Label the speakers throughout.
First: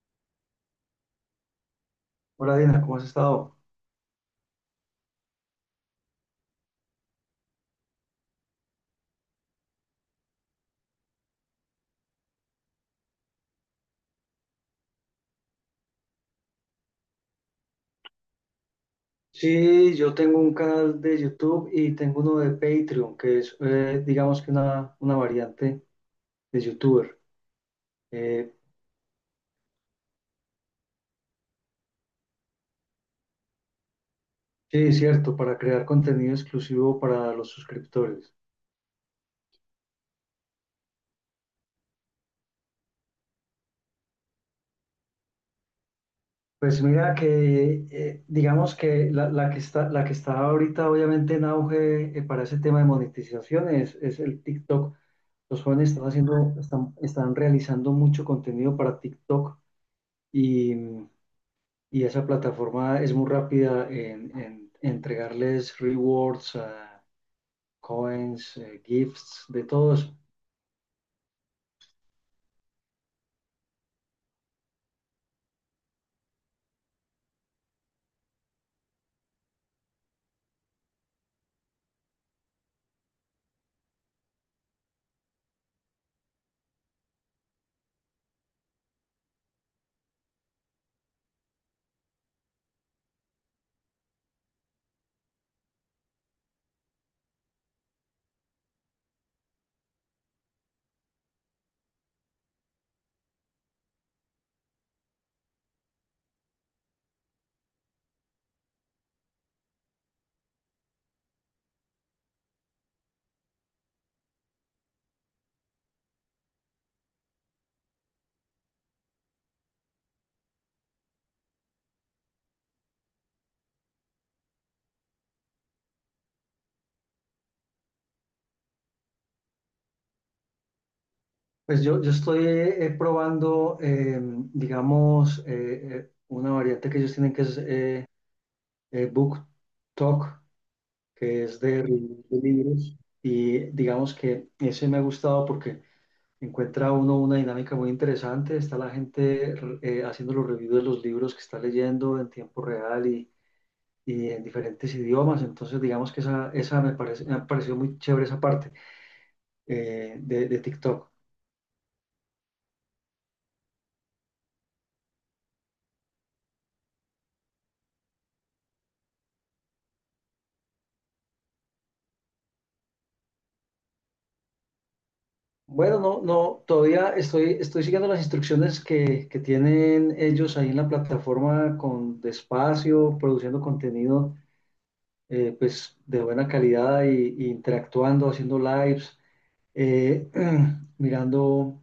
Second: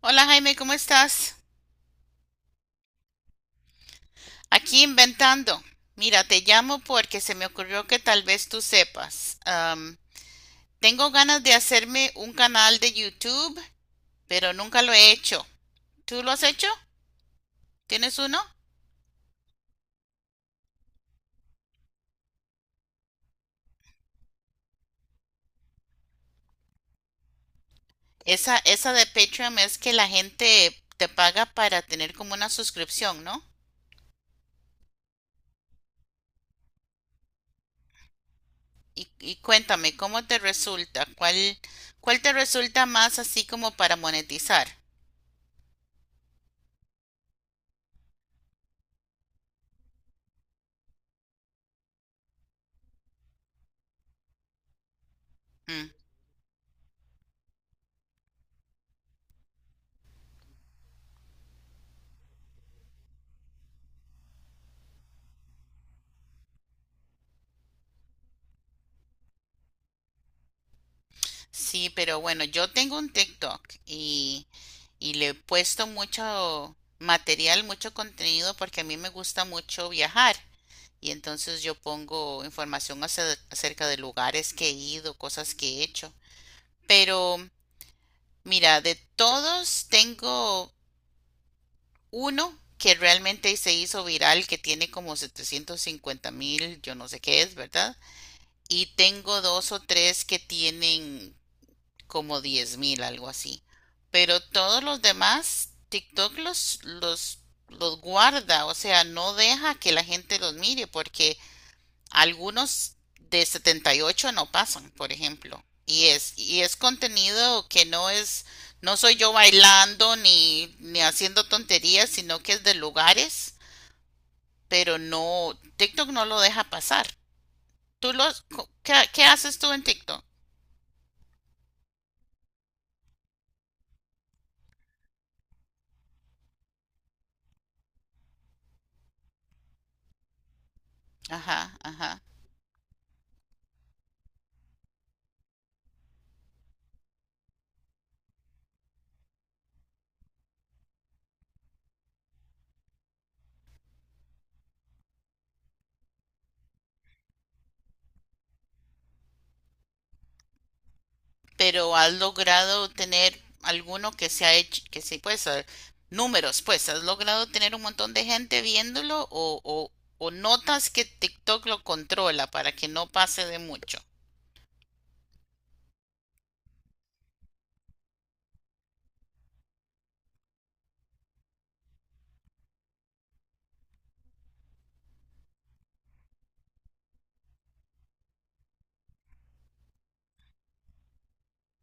Speaker 1: Hola Jaime, ¿cómo estás?
Speaker 2: Hola Dina, ¿cómo has estado?
Speaker 1: Aquí inventando. Mira, te llamo porque se me ocurrió que tal vez tú sepas. Tengo ganas de hacerme un canal de YouTube, pero nunca lo he hecho. ¿Tú lo has hecho? ¿Tienes uno?
Speaker 2: Sí, yo tengo un canal de YouTube y tengo uno de Patreon, que es, digamos que una variante de YouTuber. Eh,
Speaker 1: Esa de Patreon es que la gente te paga para tener como una suscripción, ¿no?
Speaker 2: sí, cierto, para crear contenido exclusivo para los suscriptores.
Speaker 1: Y cuéntame, ¿cómo te resulta? ¿Cuál te resulta más así como para monetizar?
Speaker 2: Pues mira que, digamos que la que está, la que está ahorita obviamente en auge para ese tema de monetización es el TikTok. Los
Speaker 1: Mm.
Speaker 2: jóvenes están haciendo, están, están realizando mucho contenido para TikTok y... y esa plataforma es muy rápida en entregarles rewards, coins, gifts, de todo eso.
Speaker 1: Sí, pero bueno, yo tengo un TikTok y le he puesto mucho material, mucho contenido porque a mí me gusta mucho viajar y entonces yo pongo información acerca de lugares que he ido, cosas que he hecho. Pero mira, de todos tengo uno que realmente se hizo viral, que tiene como 750,000, yo no sé qué es, ¿verdad? Y tengo dos o tres que tienen como 10,000, algo así. Pero todos los demás, TikTok los guarda, o sea, no deja que la gente los mire porque algunos de 78 no pasan, por ejemplo. Y es contenido que no es, no soy yo bailando ni haciendo tonterías, sino que es de lugares, pero no, TikTok no lo deja pasar. ¿Tú los, qué haces tú en TikTok?
Speaker 2: Pues yo estoy probando, digamos, una variante que ellos tienen que es Book Talk, que es
Speaker 1: Ajá,
Speaker 2: de reviews
Speaker 1: ajá.
Speaker 2: de libros. Y digamos que ese me ha gustado porque encuentra uno una dinámica muy interesante. Está la gente haciendo los reviews de los libros que está leyendo en tiempo real y en diferentes idiomas. Entonces, digamos que esa me parece, me ha parecido muy chévere esa parte de TikTok.
Speaker 1: Pero has logrado tener alguno que se ha hecho, que se pues, ah, números, pues, has logrado tener un montón de gente viéndolo o notas que TikTok lo controla para que no pase de mucho.
Speaker 2: Bueno, no, no, todavía estoy, estoy siguiendo las instrucciones que tienen ellos ahí en la plataforma con despacio, produciendo contenido pues de buena calidad y interactuando, haciendo lives, eh, mirando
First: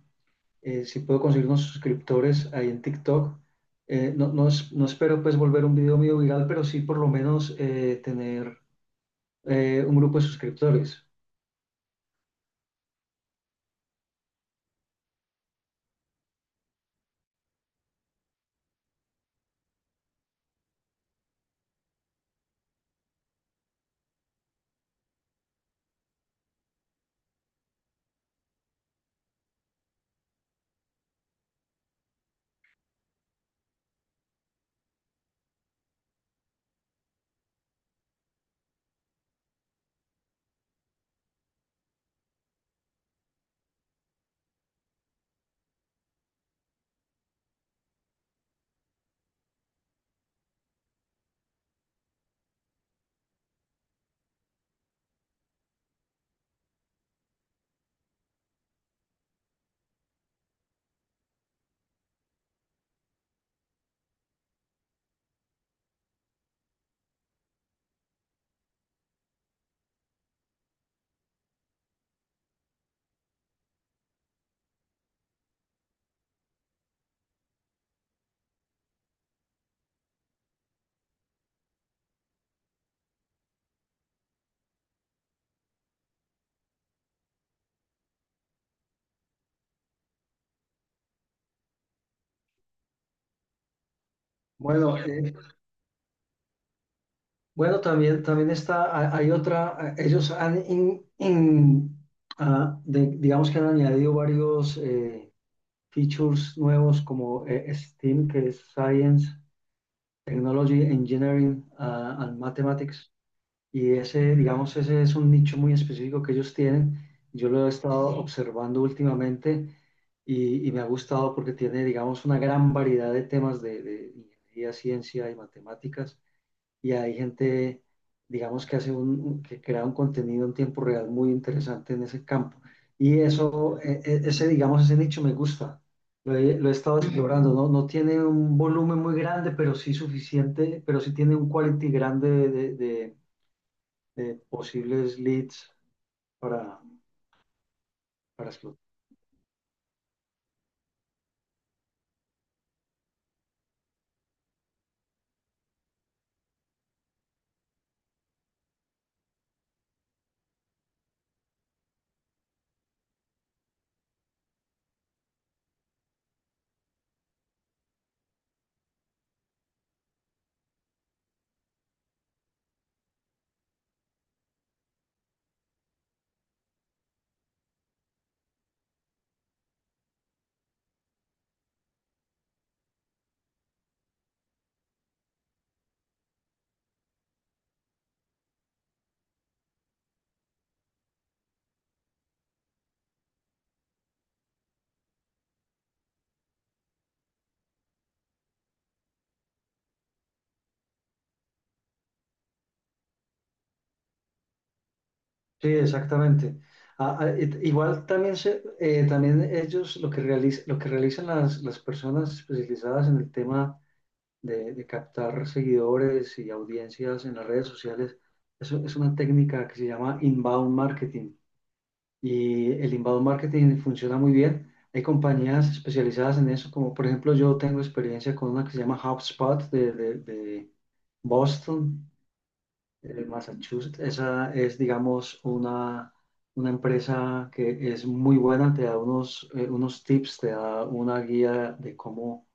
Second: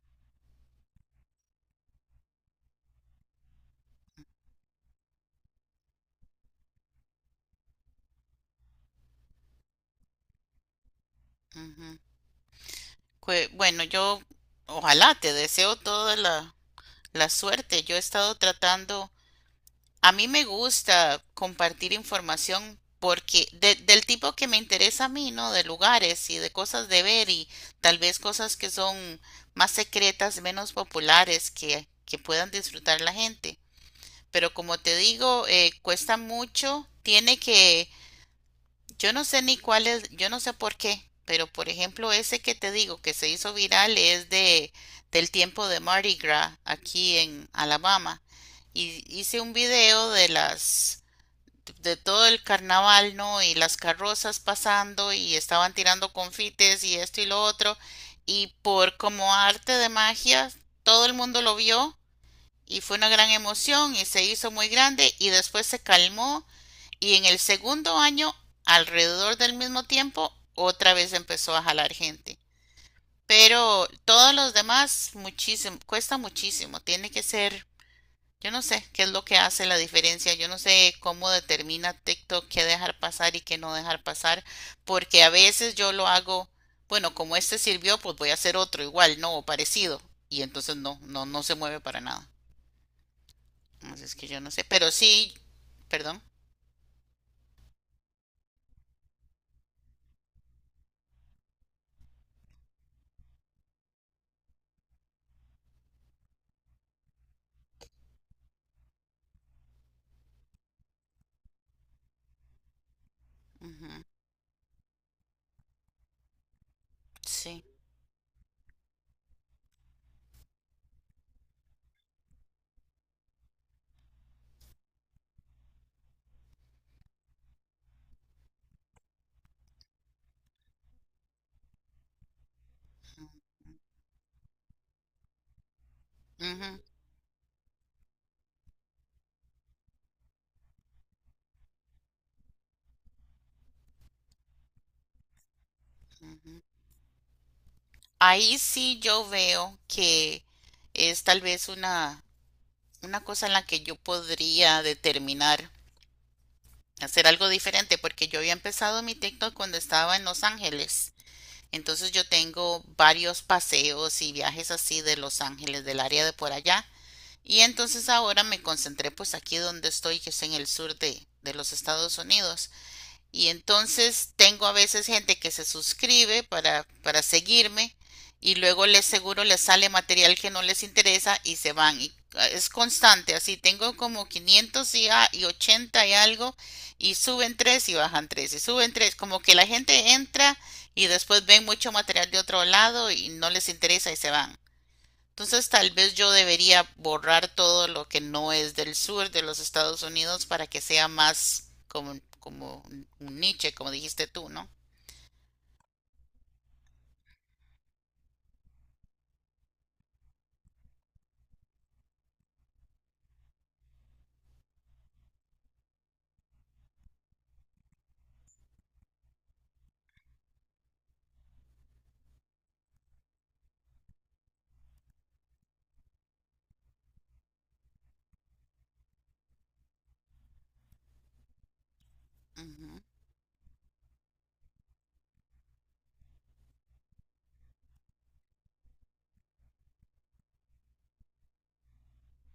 Speaker 2: si puedo conseguir unos suscriptores ahí en TikTok. No, no, no espero pues volver un video mío viral, pero sí por lo menos tener un grupo de suscriptores.
Speaker 1: Ujú. Bueno, yo ojalá te deseo toda la suerte. Yo he estado tratando. A mí me gusta compartir información porque del tipo que me interesa a mí, ¿no? De lugares y de cosas de ver y tal vez cosas que son más secretas, menos populares, que puedan disfrutar la gente. Pero como te digo, cuesta mucho, tiene que, yo no sé ni cuál es, yo no sé por qué, pero por ejemplo ese que te digo que se hizo viral es de del tiempo de Mardi Gras aquí en Alabama. Y hice un video de las de todo el carnaval, ¿no? Y las carrozas pasando y estaban tirando confites y esto y lo otro. Y por como arte de magia, todo el mundo lo vio y fue una gran emoción y se hizo muy grande y después se calmó y en el segundo año, alrededor del mismo tiempo, otra vez empezó a jalar gente. Pero todos los demás, muchísimo, cuesta muchísimo, tiene que ser, yo no sé qué es lo que hace la diferencia, yo no sé cómo determina TikTok qué dejar pasar y qué no dejar pasar, porque a veces yo lo hago, bueno, como este sirvió, pues voy a hacer otro igual, no, o parecido, y entonces no, no, no se mueve para nada. Así es que yo no sé, pero
Speaker 2: Bueno,
Speaker 1: sí,
Speaker 2: eh,
Speaker 1: perdón.
Speaker 2: bueno, también, también está, hay otra, ellos han, digamos que han añadido varios features nuevos como STEAM, que es Science, Technology, Engineering, and Mathematics.
Speaker 1: Ujú.
Speaker 2: Y ese, digamos, ese es un nicho muy específico que ellos tienen. Yo
Speaker 1: Sí.
Speaker 2: lo he estado observando últimamente y me ha gustado porque tiene, digamos, una gran variedad de temas de ingeniería, ciencia y matemáticas. Y hay gente, digamos, que hace un, que crea un contenido en tiempo real muy interesante en ese campo. Y eso, ese, digamos, ese nicho me gusta. Lo he
Speaker 1: Ujú,
Speaker 2: estado explorando, ¿no? No tiene un volumen muy grande, pero sí suficiente, pero sí tiene un quality grande de de posibles leads
Speaker 1: ujú.
Speaker 2: para, para
Speaker 1: Ahí
Speaker 2: explotar.
Speaker 1: sí yo veo que es tal vez una cosa en la que yo podría determinar hacer algo diferente porque yo había empezado mi TikTok cuando estaba en Los Ángeles. Entonces yo tengo varios paseos y viajes así de Los Ángeles, del área de por allá. Y entonces ahora me concentré pues aquí donde estoy, que es en el sur de los Estados Unidos. Y entonces tengo a veces gente que se suscribe para seguirme y luego les seguro les sale material que no les interesa y se van. Y ah, es constante, así tengo como 500 y, y 80 y algo y suben tres y bajan tres y suben tres. Como que la gente entra y después ven mucho material de otro lado y no les interesa y se van. Entonces tal vez yo debería borrar todo lo que no es del sur de los Estados Unidos para que sea más como, como un niche, como dijiste tú, ¿no?
Speaker 2: Sí, exactamente. Ah, ah, igual también, se, también ellos lo que, lo que realizan las personas especializadas en el tema de captar seguidores y audiencias en las redes sociales, eso es una técnica que se llama inbound marketing. Y el inbound marketing funciona muy bien. Hay compañías especializadas en eso, como por ejemplo yo tengo experiencia con una que se llama HubSpot de Boston,
Speaker 1: Ujú.
Speaker 2: El Massachusetts. Esa es, digamos, una empresa que es muy buena, te da unos, unos tips, te da una guía de cómo,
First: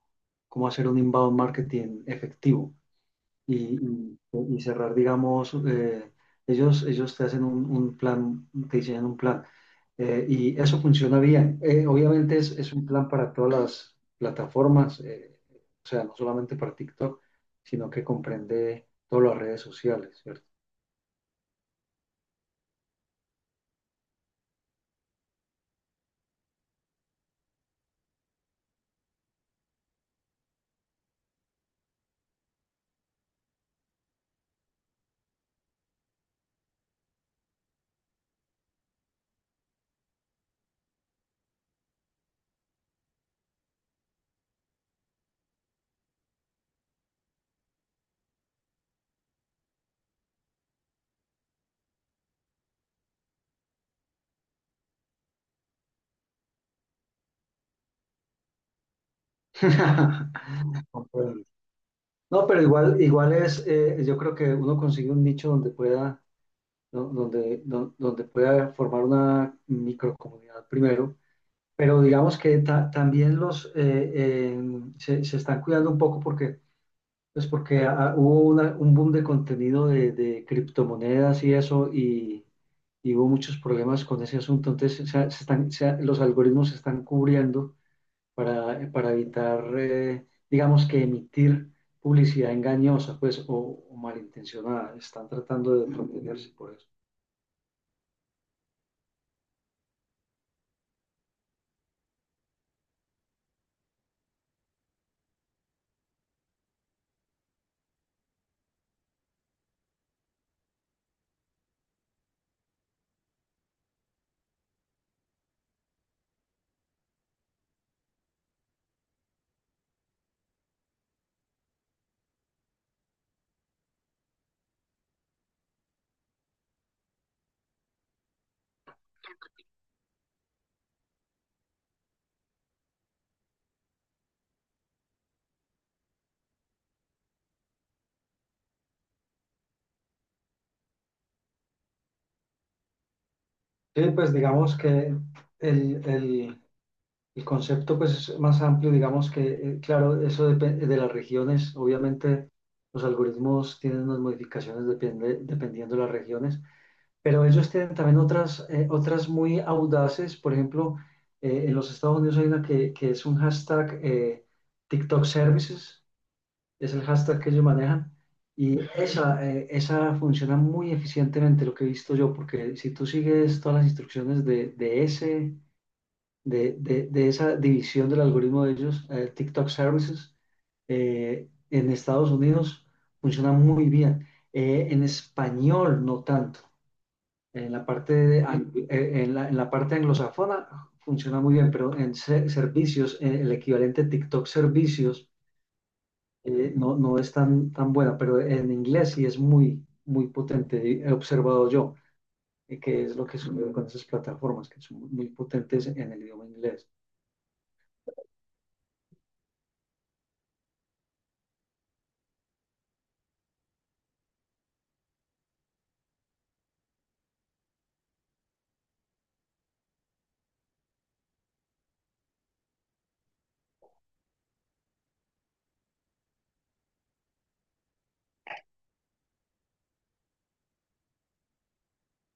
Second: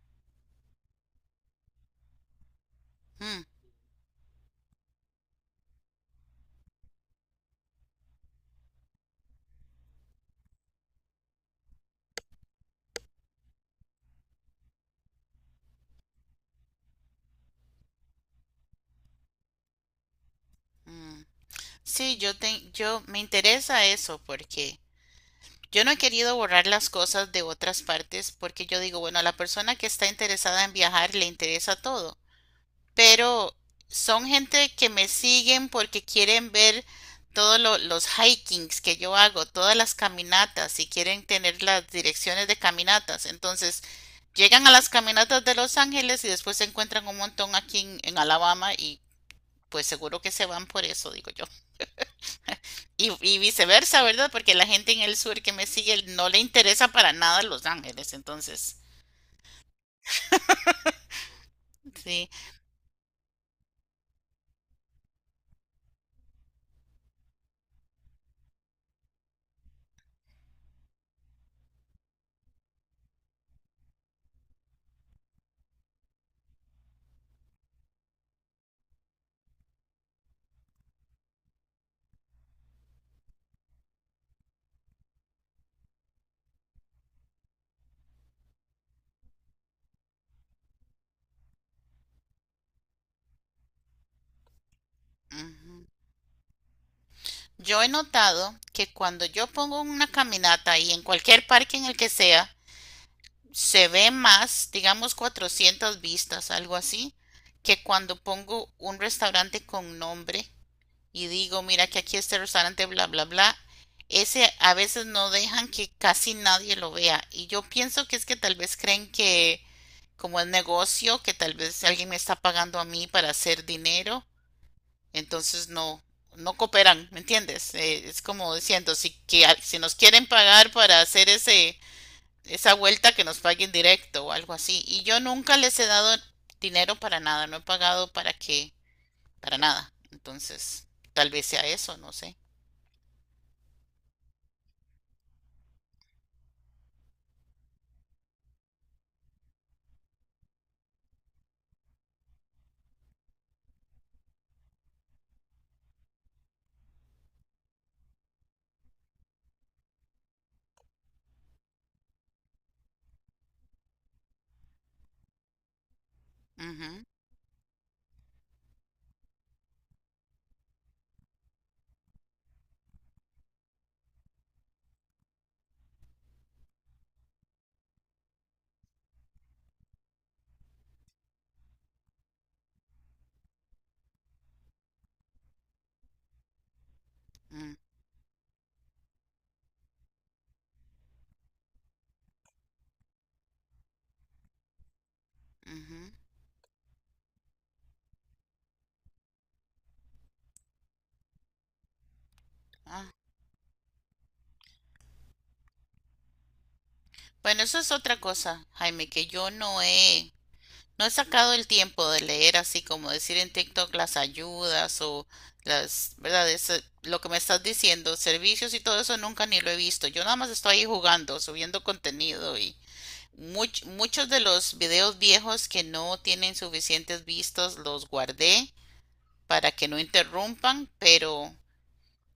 Speaker 2: cómo hacer un inbound marketing efectivo
Speaker 1: Mm,
Speaker 2: y, y cerrar, digamos, ellos, ellos te hacen un plan, te diseñan un plan. Y eso funciona bien. Obviamente es un plan para todas las plataformas, o sea, no solamente para TikTok, sino que comprende todas las redes sociales, ¿cierto?
Speaker 1: mm. Sí, yo, te, yo me interesa eso porque yo no he querido borrar las cosas de otras partes porque yo digo, bueno, a la persona que está interesada en viajar le interesa todo. Pero son gente que me siguen porque quieren ver todos los hikings que yo hago, todas las caminatas y quieren tener las direcciones de caminatas. Entonces, llegan a las caminatas de Los Ángeles y después se encuentran un montón aquí en Alabama y pues seguro que se van por eso, digo yo. Y viceversa, ¿verdad? Porque la gente en el sur que me sigue no le interesa para nada Los Ángeles. Entonces,
Speaker 2: Comprendo.
Speaker 1: sí.
Speaker 2: No, pero igual, igual es, yo creo que uno consigue un nicho donde pueda, donde, donde pueda formar una microcomunidad primero. Pero digamos que también los se, se están cuidando un poco porque, pues porque hubo un boom de contenido de criptomonedas y eso, y hubo muchos problemas con ese asunto. Entonces, se están, los algoritmos se están cubriendo para evitar, digamos que emitir publicidad engañosa, pues, o malintencionada. Están tratando
Speaker 1: Ujú.
Speaker 2: de protegerse por eso.
Speaker 1: Yo he notado que cuando yo pongo una caminata y en cualquier parque en el que sea, se ve más, digamos 400 vistas, algo así, que cuando pongo un restaurante con nombre y digo, mira que aquí este restaurante, bla, bla, bla, ese a veces no dejan que casi nadie lo vea. Y yo pienso que es que tal vez creen que como es negocio, que tal vez alguien me está pagando a mí para hacer dinero, entonces no, no cooperan, ¿me entiendes? Es como diciendo, si, que, si nos quieren pagar para hacer esa vuelta, que nos paguen directo o algo así. Y yo nunca les he dado dinero para nada, no he pagado para qué, para nada. Entonces, tal vez sea eso, no sé.
Speaker 2: Sí, pues digamos que el, el concepto pues, es más amplio, digamos que, claro, eso depende de las regiones. Obviamente los algoritmos tienen unas modificaciones dependiendo de las regiones, pero ellos tienen también otras, otras muy audaces. Por ejemplo, en los Estados Unidos hay una que es un hashtag TikTok Services,
Speaker 1: Ujú,
Speaker 2: es el hashtag que ellos manejan. Y esa, esa funciona muy eficientemente, lo que he visto yo, porque si tú sigues todas las instrucciones de ese, de, de esa división del algoritmo de ellos, TikTok Services, en Estados Unidos funciona muy bien. En español no tanto. En
Speaker 1: mm,
Speaker 2: la parte, de en la parte anglosajona funciona muy bien, pero en servicios, el equivalente TikTok servicios,
Speaker 1: ujú.
Speaker 2: no, no es tan, tan buena, pero en inglés sí es muy, muy potente. He observado yo que
Speaker 1: Ah,
Speaker 2: es lo que sucede con esas plataformas, que son muy potentes en el idioma inglés.
Speaker 1: bueno, eso es otra cosa, Jaime, que yo no he. No he sacado el tiempo de leer así como decir en TikTok las ayudas o las, ¿verdad? Lo que me estás diciendo, servicios y todo eso nunca ni lo he visto. Yo nada más estoy ahí jugando, subiendo contenido y muchos de los videos viejos que no tienen suficientes vistas los guardé para que no interrumpan, pero,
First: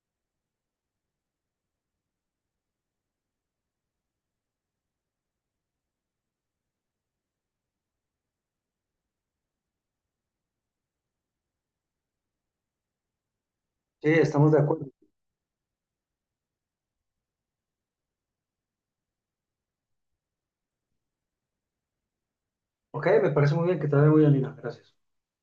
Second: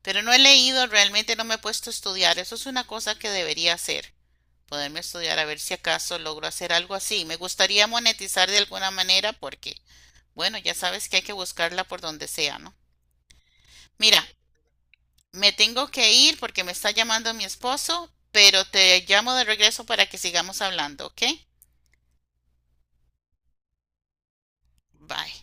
Speaker 1: pero no he leído, realmente no me he puesto a estudiar. Eso es una cosa que debería hacer poderme estudiar a ver si acaso logro hacer algo así. Me gustaría monetizar de alguna manera porque bueno, ya sabes que hay que buscarla por donde sea, ¿no?
Speaker 2: Sí,
Speaker 1: Mira,
Speaker 2: estamos de acuerdo.
Speaker 1: me tengo que ir porque me está llamando mi esposo, pero te llamo de regreso para que sigamos hablando, ¿ok?
Speaker 2: Ok, me parece muy bien, que te vaya muy bien, Lina. Gracias.
Speaker 1: Bye.